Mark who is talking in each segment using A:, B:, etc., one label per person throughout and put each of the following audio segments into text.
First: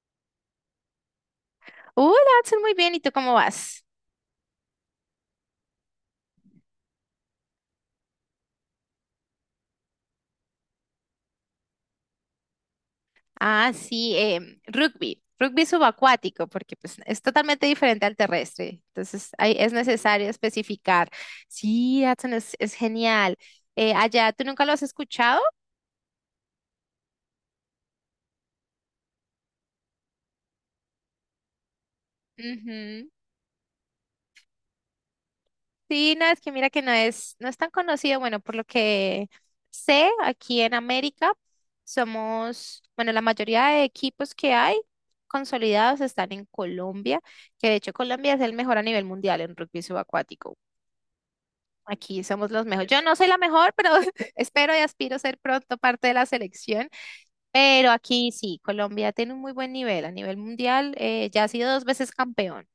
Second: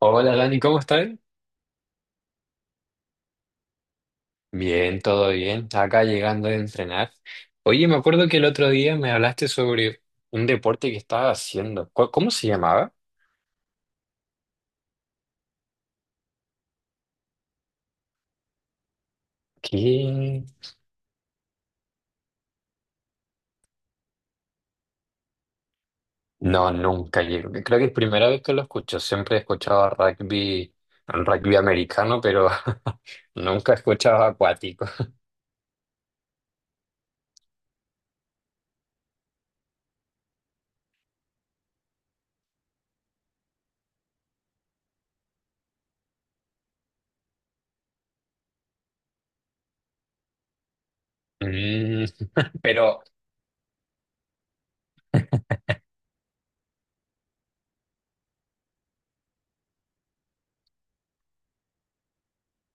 A: Hola Dani, ¿cómo estás?
B: Hola, Adson, muy bien. ¿Y tú cómo vas?
A: Bien, todo bien. Acá llegando de entrenar. Oye, me acuerdo que el otro día me hablaste sobre un deporte que estabas haciendo. ¿Cómo se llamaba?
B: Ah, sí, rugby, rugby subacuático, porque pues, es totalmente diferente al terrestre. Entonces, ahí es necesario
A: ¿Qué?
B: especificar. Sí, Adson, es genial. Allá, ¿tú nunca lo has escuchado?
A: No, nunca llego. Creo que es primera vez que lo escucho. Siempre he escuchado rugby, rugby americano, pero nunca he escuchado acuático.
B: Sí, no, es que mira que no es tan conocido. Bueno, por lo que sé, aquí en América somos, bueno, la mayoría de equipos que hay consolidados están en Colombia, que de hecho Colombia es el mejor a nivel mundial en rugby subacuático.
A: Mm,
B: Aquí somos los mejores. Yo
A: pero,
B: no soy la mejor, pero espero y aspiro ser pronto parte de la selección. Pero aquí sí, Colombia tiene un muy buen nivel a nivel mundial. Ya ha sido dos veces campeón.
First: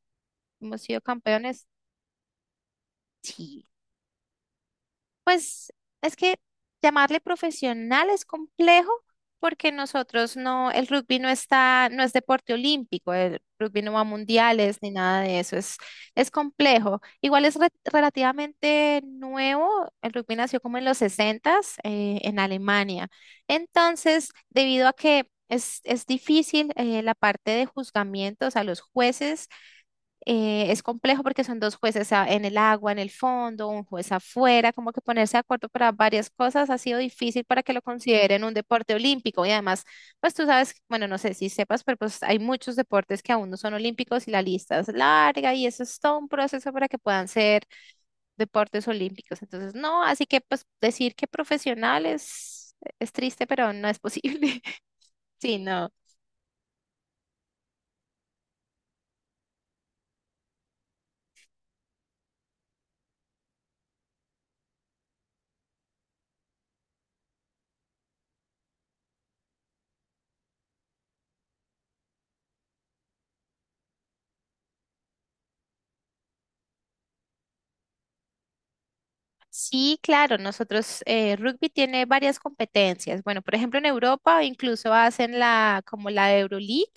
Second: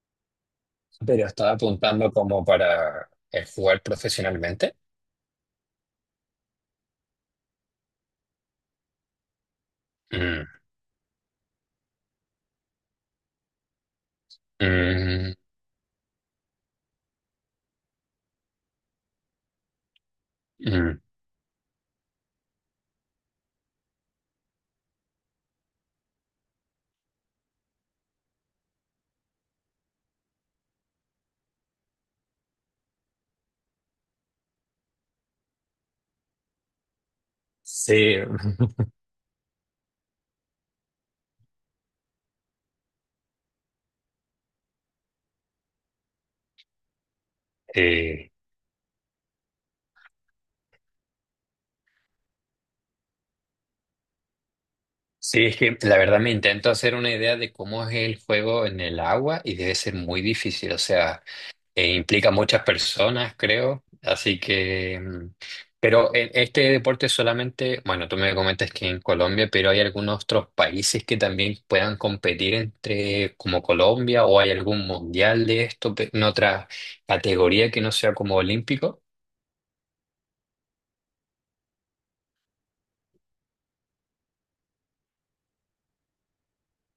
B: Hemos sido
A: pero estaba
B: campeones,
A: apuntando como para
B: sí.
A: jugar profesionalmente.
B: Pues es que llamarle profesional es complejo porque nosotros
A: Mm,
B: no, el rugby no está, no es deporte olímpico, el rugby no va a mundiales ni nada
A: mm,
B: de eso, es complejo. Igual es relativamente nuevo, el rugby nació como en los
A: mm.
B: sesentas en Alemania. Entonces, debido a que es difícil la parte de juzgamiento, o sea, los jueces es complejo porque son dos jueces en el agua, en el fondo, un juez afuera, como que ponerse de acuerdo para varias cosas ha sido difícil para que lo
A: Sí.
B: consideren un deporte olímpico. Y además, pues tú sabes, bueno, no sé si sepas, pero pues hay muchos deportes que aún no son olímpicos y la lista es larga y eso es todo un proceso para que puedan ser
A: Eh,
B: deportes olímpicos. Entonces, no, así que pues decir que profesionales es triste, pero no es posible.
A: Sí,
B: Sí,
A: es que
B: no.
A: la verdad me intento hacer una idea de cómo es el juego en el agua y debe ser muy difícil, o sea, implica muchas personas, creo, así que... mm, pero en este deporte solamente, bueno, tú me comentas que en Colombia, pero hay algunos otros países que también puedan competir entre como Colombia o hay algún mundial de esto en otra categoría que no sea como olímpico.
B: Sí, claro, nosotros, rugby tiene varias competencias. Bueno, por ejemplo, en Europa incluso hacen como la Euroleague,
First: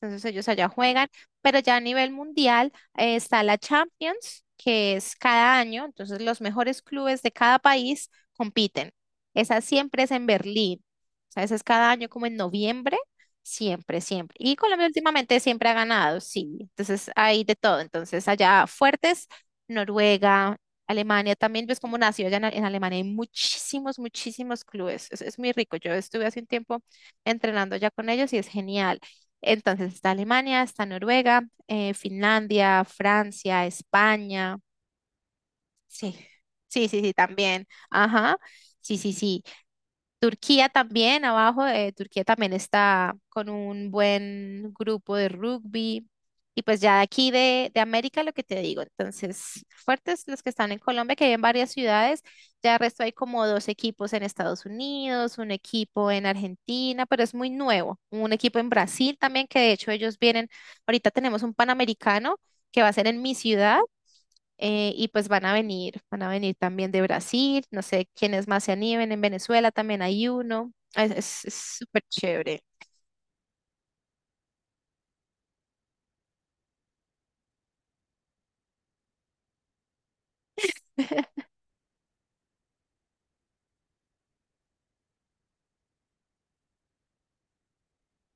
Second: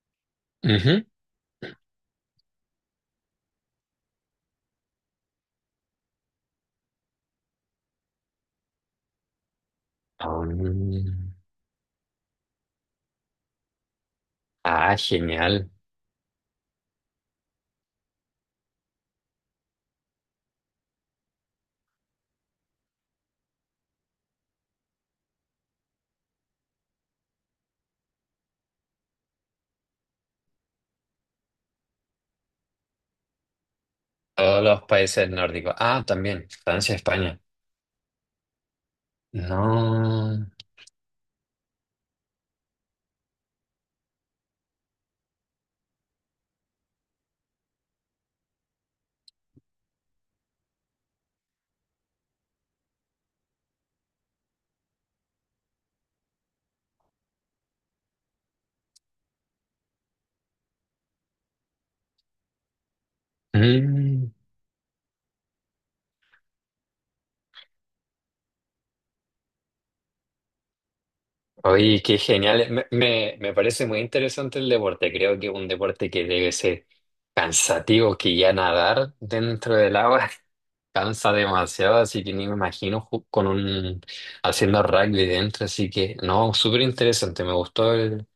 B: entonces ellos allá
A: Ujú.
B: juegan, pero ya a nivel mundial, está la Champions, que es cada año, entonces los mejores clubes de cada país compiten. Esa siempre es en
A: Ah,
B: Berlín, o sea, esa es cada año como en noviembre, siempre, siempre. Y Colombia
A: ah,
B: últimamente siempre
A: genial.
B: ha ganado, sí, entonces hay de todo, entonces allá fuertes. Noruega, Alemania también, ves cómo nació allá en Alemania, hay muchísimos, muchísimos clubes, es, muy rico, yo estuve hace un tiempo entrenando ya con ellos y es genial. Entonces está Alemania, está Noruega, Finlandia, Francia, España,
A: Todos los países nórdicos. Ah,
B: sí,
A: también,
B: sí,
A: Francia,
B: sí, sí,
A: España.
B: también, ajá, sí, sí, sí.
A: No.
B: Turquía también, abajo, Turquía también está con un buen grupo de rugby. Y pues ya de aquí de América lo que te digo, entonces fuertes los que están en Colombia, que hay en varias ciudades, ya el resto hay como dos equipos en Estados Unidos, un equipo en Argentina, pero es muy nuevo, un equipo en Brasil también, que de hecho ellos vienen, ahorita tenemos un Panamericano que va a ser en mi ciudad
A: Mm.
B: y pues van a venir, también de Brasil, no sé quiénes más se animen, en Venezuela también hay uno, es súper
A: Oye, qué
B: chévere,
A: genial. Me parece muy interesante el deporte. Creo que un deporte que debe ser cansativo, que ya nadar dentro del agua cansa demasiado, así que ni me imagino con un haciendo rugby dentro. Así que no, súper interesante. Me gustó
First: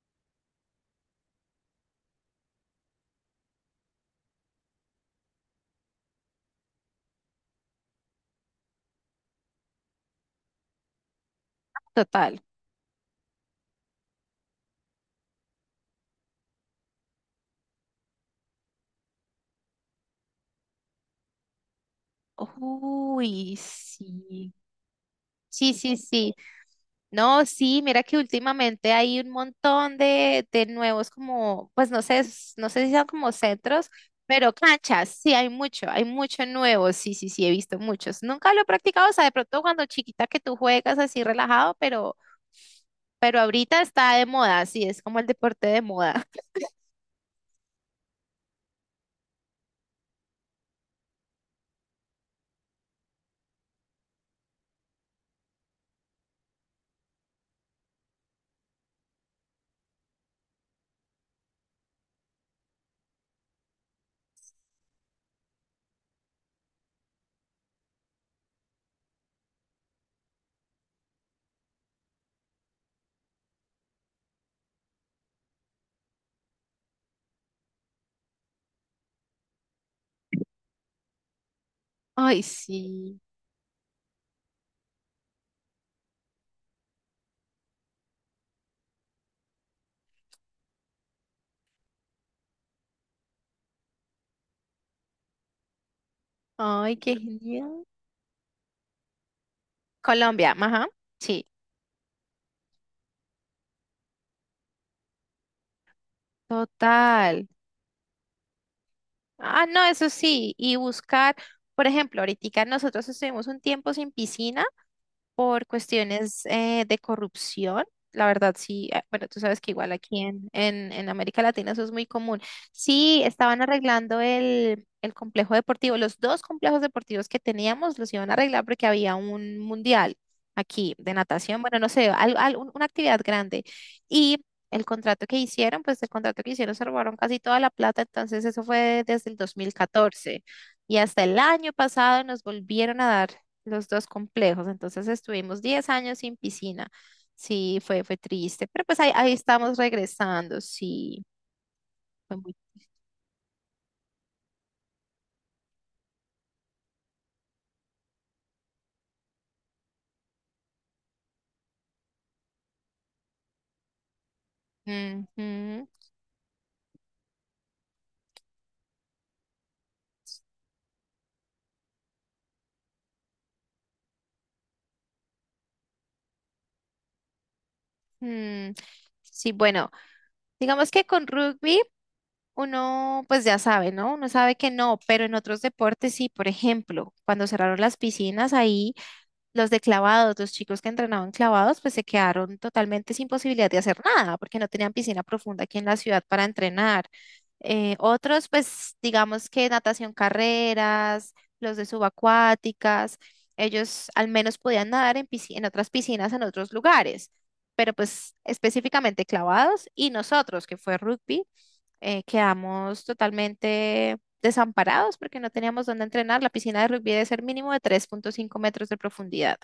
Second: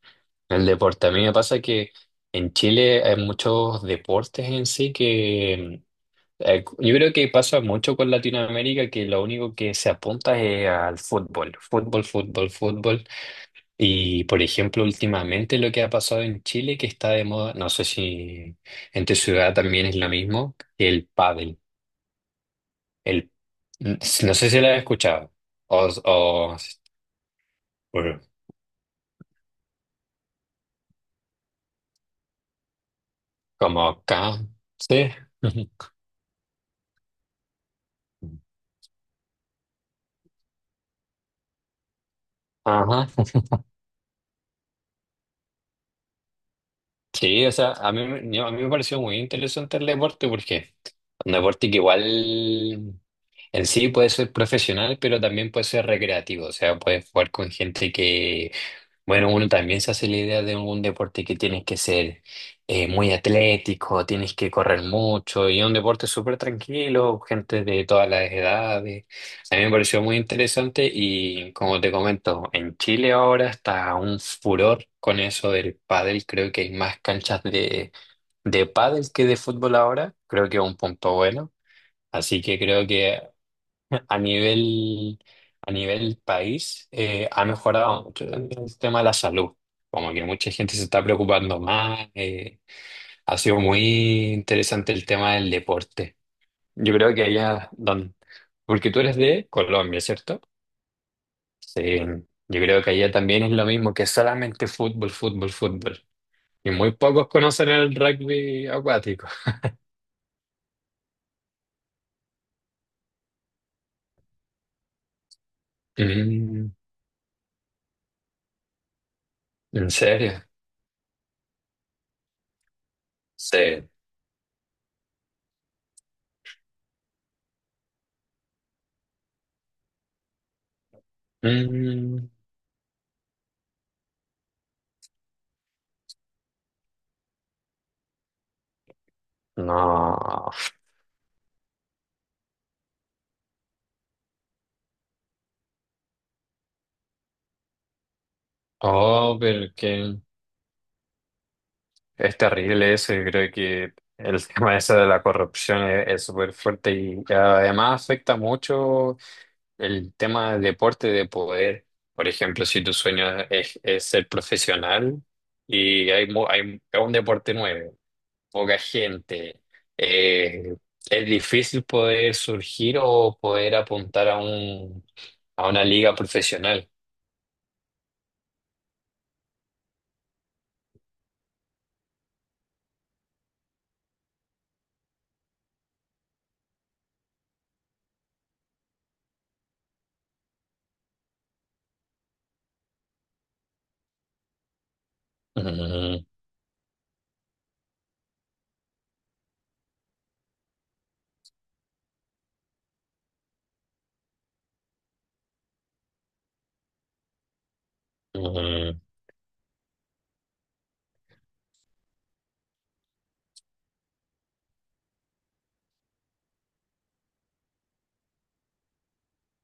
A: el deporte. A mí me pasa que en Chile hay muchos deportes en sí que yo creo que pasa mucho con Latinoamérica que lo único que se apunta es al fútbol, fútbol,
B: total.
A: fútbol, fútbol. Y por ejemplo, últimamente lo que ha pasado en Chile, que está de moda, no sé si en tu ciudad también es lo mismo, que el pádel. El,
B: Uy,
A: no sé
B: sí.
A: si lo has escuchado.
B: Sí, sí, sí.
A: O
B: No, sí, mira que
A: Bueno,
B: últimamente hay un montón de nuevos como, pues no sé, no sé si son como
A: como
B: centros,
A: acá,
B: pero canchas,
A: sí.
B: sí, hay mucho nuevo, sí, sí, sí, he visto muchos. Nunca lo he practicado, o sea, de pronto cuando chiquita que tú juegas así relajado, pero
A: Ajá.
B: Pero ahorita está de moda, sí, es como el deporte de moda.
A: Sí, o sea, a mí, a mí me pareció muy interesante el deporte porque un deporte que igual en sí puede ser profesional, pero también puede ser recreativo, o sea, puedes jugar con gente que, bueno, uno también se hace la idea de un deporte que tienes que ser muy atlético, tienes que correr mucho, y es un deporte súper tranquilo, gente de todas las edades. A mí me pareció muy interesante y como te comento, en Chile ahora está un furor con eso del pádel, creo que hay más canchas de pádel que de fútbol ahora, creo que es un punto bueno. Así
B: Ay,
A: que creo
B: sí.
A: que a nivel, a nivel país ha mejorado mucho en el tema de la salud. Como que mucha gente se está preocupando más. Ha sido muy interesante el tema del deporte. Yo
B: Ay,
A: creo
B: qué
A: que allá
B: genial.
A: donde... Porque tú eres de Colombia, ¿cierto?
B: Colombia, ajá. Sí,
A: Sí. Yo creo que allá también es lo mismo, que solamente fútbol, fútbol, fútbol. Y muy pocos
B: total.
A: conocen el rugby acuático.
B: Ah, no, eso sí. Y buscar, por ejemplo, ahorita nosotros estuvimos un tiempo sin piscina, por cuestiones
A: Mm,
B: de corrupción. La verdad, sí, bueno, tú sabes que
A: ¿en
B: igual aquí
A: serio?
B: en América Latina eso es muy común. Sí, estaban
A: Sí.
B: arreglando el complejo deportivo, los dos complejos deportivos que teníamos los iban a arreglar porque había un mundial aquí de natación, bueno, no sé,
A: Mm,
B: una actividad grande. Y el contrato que hicieron, pues el contrato que hicieron se robaron casi toda la plata, entonces eso fue desde el 2014.
A: no.
B: Y hasta el año pasado nos volvieron a dar los dos complejos. Entonces estuvimos 10 años sin piscina. Sí, fue triste, pero pues ahí
A: Oh, pero
B: estamos
A: que
B: regresando. Sí, fue
A: es
B: muy...
A: terrible eso. Yo creo que el tema ese de la corrupción es súper fuerte y además afecta mucho el tema del deporte de poder. Por ejemplo, si tu sueño es ser profesional
B: Ujú,
A: y hay, es un deporte nuevo, poca gente, eh, es difícil poder surgir o poder apuntar a a una liga profesional.
B: ujú. Sí, bueno, digamos que con rugby uno pues ya sabe, ¿no? Uno sabe que no, pero en otros deportes sí, por ejemplo, cuando cerraron las piscinas ahí, los de clavados, los chicos que entrenaban clavados, pues se quedaron totalmente sin posibilidad de hacer nada porque no tenían piscina profunda aquí en la ciudad
A: Mm,
B: para entrenar. Otros, pues digamos que natación carreras, los de subacuáticas, ellos al menos podían nadar en otras piscinas en otros lugares, pero pues
A: mm,
B: específicamente clavados y nosotros, que fue rugby, quedamos totalmente desamparados porque no teníamos dónde entrenar. La piscina de rugby debe ser mínimo de 3.5 metros de profundidad.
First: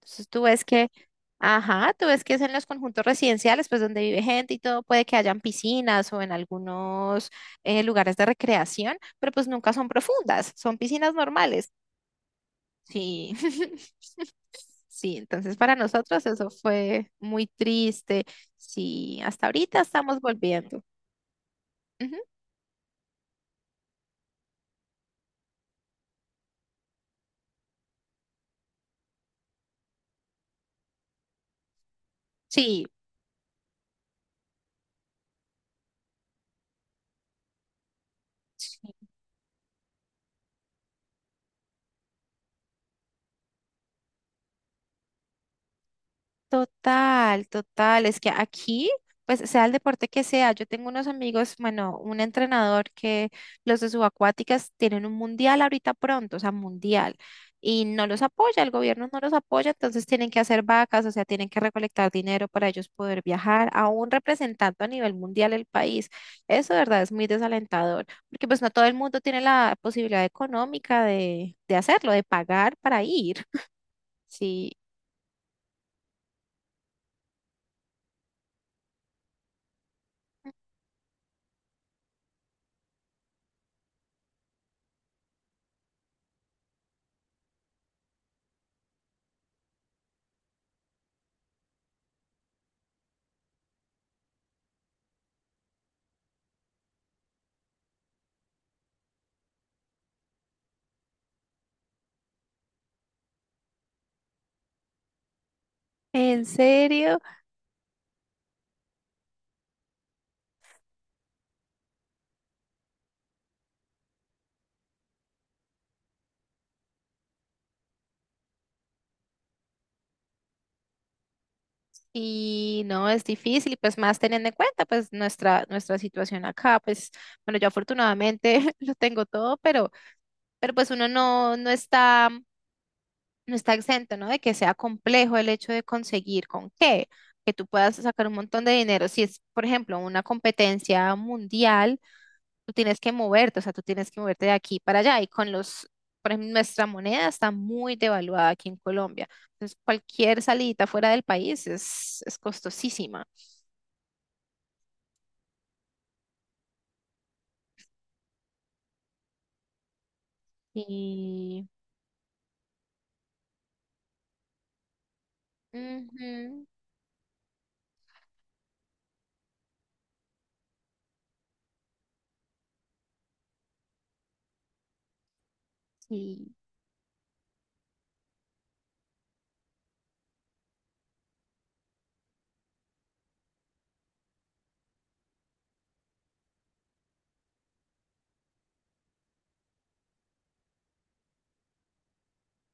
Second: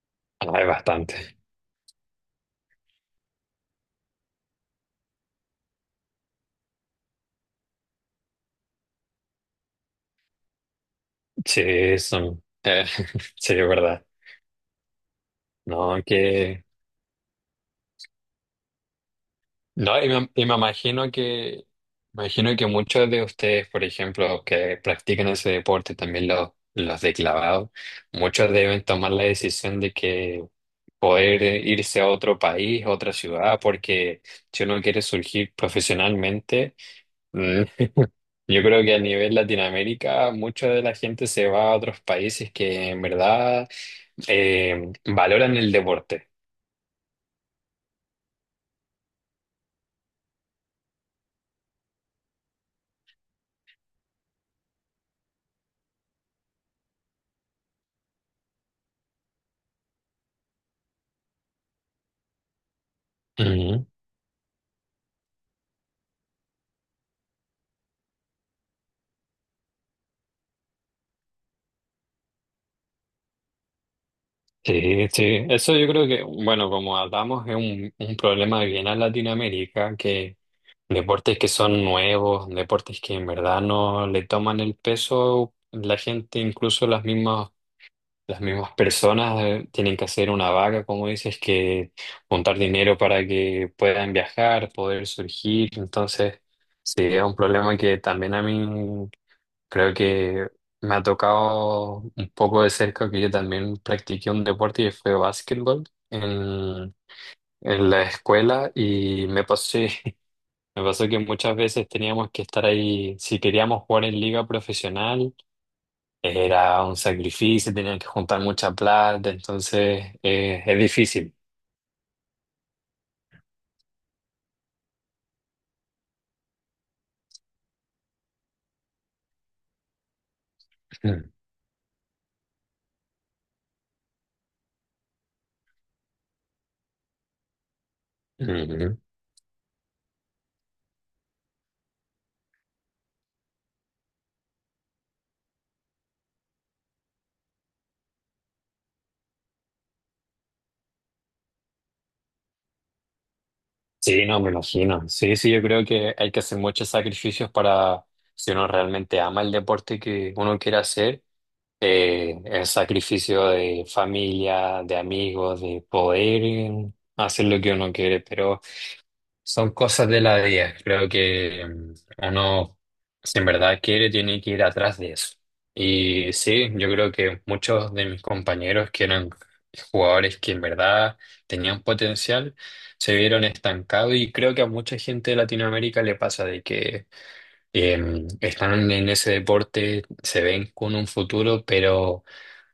B: Entonces tú
A: ah,
B: ves
A: es
B: que,
A: bastante.
B: ajá, tú ves que es en los conjuntos residenciales, pues donde vive gente y todo, puede que hayan piscinas o en algunos lugares de recreación, pero pues nunca son profundas, son piscinas normales.
A: Sí, son,
B: Sí,
A: sí, es verdad.
B: sí, entonces para
A: No,
B: nosotros eso
A: que,
B: fue muy triste. Sí, hasta ahorita
A: no,
B: estamos
A: y me
B: volviendo. Ujú,
A: imagino que muchos de ustedes, por ejemplo, que practican ese deporte, también los de clavado, muchos deben tomar la decisión de que poder irse a otro país,
B: sí,
A: a otra ciudad, porque si uno quiere surgir profesionalmente, mm, yo
B: sí.
A: creo que a nivel Latinoamérica, mucha de la gente se va a otros países que en verdad valoran el deporte.
B: Total, total. Es que aquí, pues sea el deporte que sea, yo tengo unos amigos, bueno, un entrenador que los de subacuáticas tienen un mundial ahorita pronto, o sea, mundial, y no los apoya, el gobierno no los apoya, entonces tienen que hacer vacas, o sea, tienen que recolectar dinero para ellos poder viajar,
A: Ujú.
B: aún representando a nivel mundial el país. Eso de verdad es muy desalentador, porque pues no todo el mundo tiene la posibilidad económica de hacerlo, de pagar para ir. Sí.
A: Sí, sí, eso yo creo que, bueno, como hablamos, es un problema bien a Latinoamérica, que deportes que son nuevos, deportes que en verdad no le toman el peso, la gente, incluso las mismas personas, tienen que hacer una vaca, como dices, que juntar dinero para que puedan viajar, poder surgir, entonces, sí, es un problema que también a mí creo que me ha tocado un poco de cerca que yo también practiqué un deporte y fue básquetbol
B: ¿En
A: en,
B: serio?
A: en la escuela y me pasó que muchas veces teníamos que estar ahí, si queríamos jugar en liga profesional, era un sacrificio, tenían que juntar mucha plata, entonces es difícil.
B: Y no, es difícil, y pues más teniendo en cuenta pues nuestra situación acá, pues bueno, yo afortunadamente lo tengo todo, pero, pues uno no, no está exento, ¿no? De que sea complejo el hecho de conseguir con qué, que tú puedas sacar un montón de
A: Ujú.
B: dinero. Si es, por ejemplo, una competencia mundial, tú tienes que moverte, o sea, tú tienes que moverte de aquí para allá, y con los, por ejemplo, nuestra moneda está muy devaluada aquí en Colombia, entonces cualquier salidita fuera del país es costosísima.
A: Sí, no, me imagino. Sí, sí, yo creo que hay que hacer muchos sacrificios para, si uno realmente ama el deporte que uno quiere hacer
B: Y
A: el sacrificio de familia, de amigos, de poder
B: Ujú.
A: hacer lo que uno quiere, pero son cosas de la vida. Creo que uno, si en verdad quiere, tiene que ir atrás de eso. Y
B: Sí,
A: sí, yo creo que muchos de mis compañeros que eran jugadores que en verdad tenían potencial, se vieron estancados y creo que a mucha gente de Latinoamérica le pasa de que están en ese deporte, se ven con un futuro, pero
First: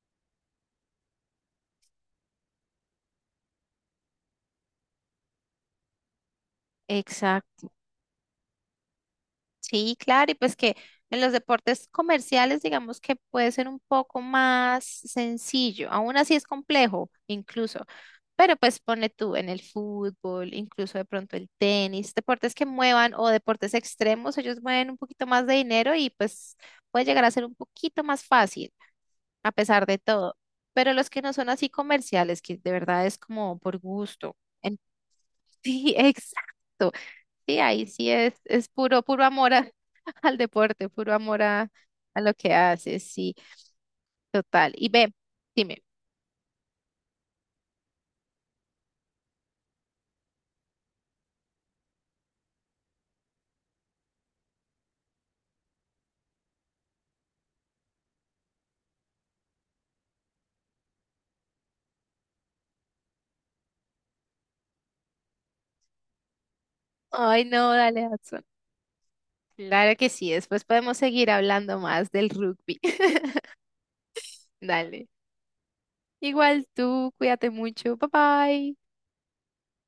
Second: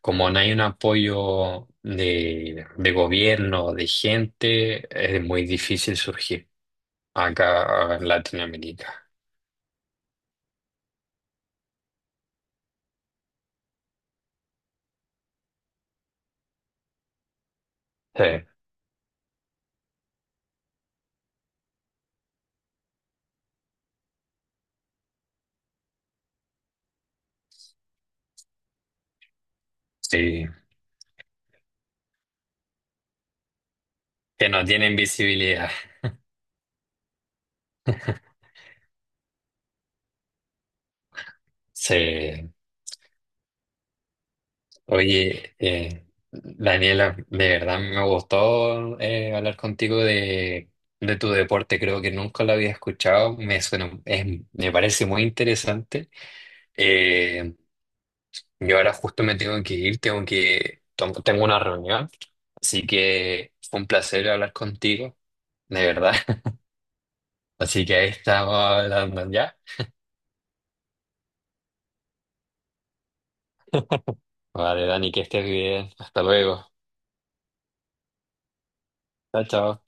A: como no hay un apoyo de gobierno, de gente, es muy difícil surgir
B: exacto.
A: acá en Latinoamérica.
B: Sí, claro, y pues que en los deportes comerciales digamos que puede ser un poco más sencillo, aún así es complejo incluso,
A: Sí,
B: pero pues pone tú en el fútbol, incluso de pronto el tenis, deportes que muevan o deportes extremos, ellos mueven un poquito más de dinero y pues puede llegar a ser un poquito más fácil a pesar de todo,
A: sí,
B: pero los que no son así comerciales, que de verdad es como por gusto.
A: que no tienen visibilidad.
B: Sí, exacto. Sí, ahí sí es puro, puro amor al deporte, puro amor a lo que
A: Sí.
B: haces, sí, total. Y ve,
A: Oye,
B: dime.
A: Daniela, de verdad me gustó hablar contigo de tu deporte, creo que nunca lo había escuchado, me suena, me parece muy interesante. Eh, yo ahora justo me tengo que ir, tengo una reunión, así que fue un placer hablar contigo, de verdad.
B: Ay, no,
A: Así que
B: dale,
A: ahí
B: Hudson.
A: estamos hablando ya.
B: Claro que sí, después podemos seguir hablando más del rugby.
A: Vale,
B: Dale.
A: Dani, que estés bien. Hasta
B: Igual
A: luego.
B: tú, cuídate mucho. Bye bye.
A: Chao, chao.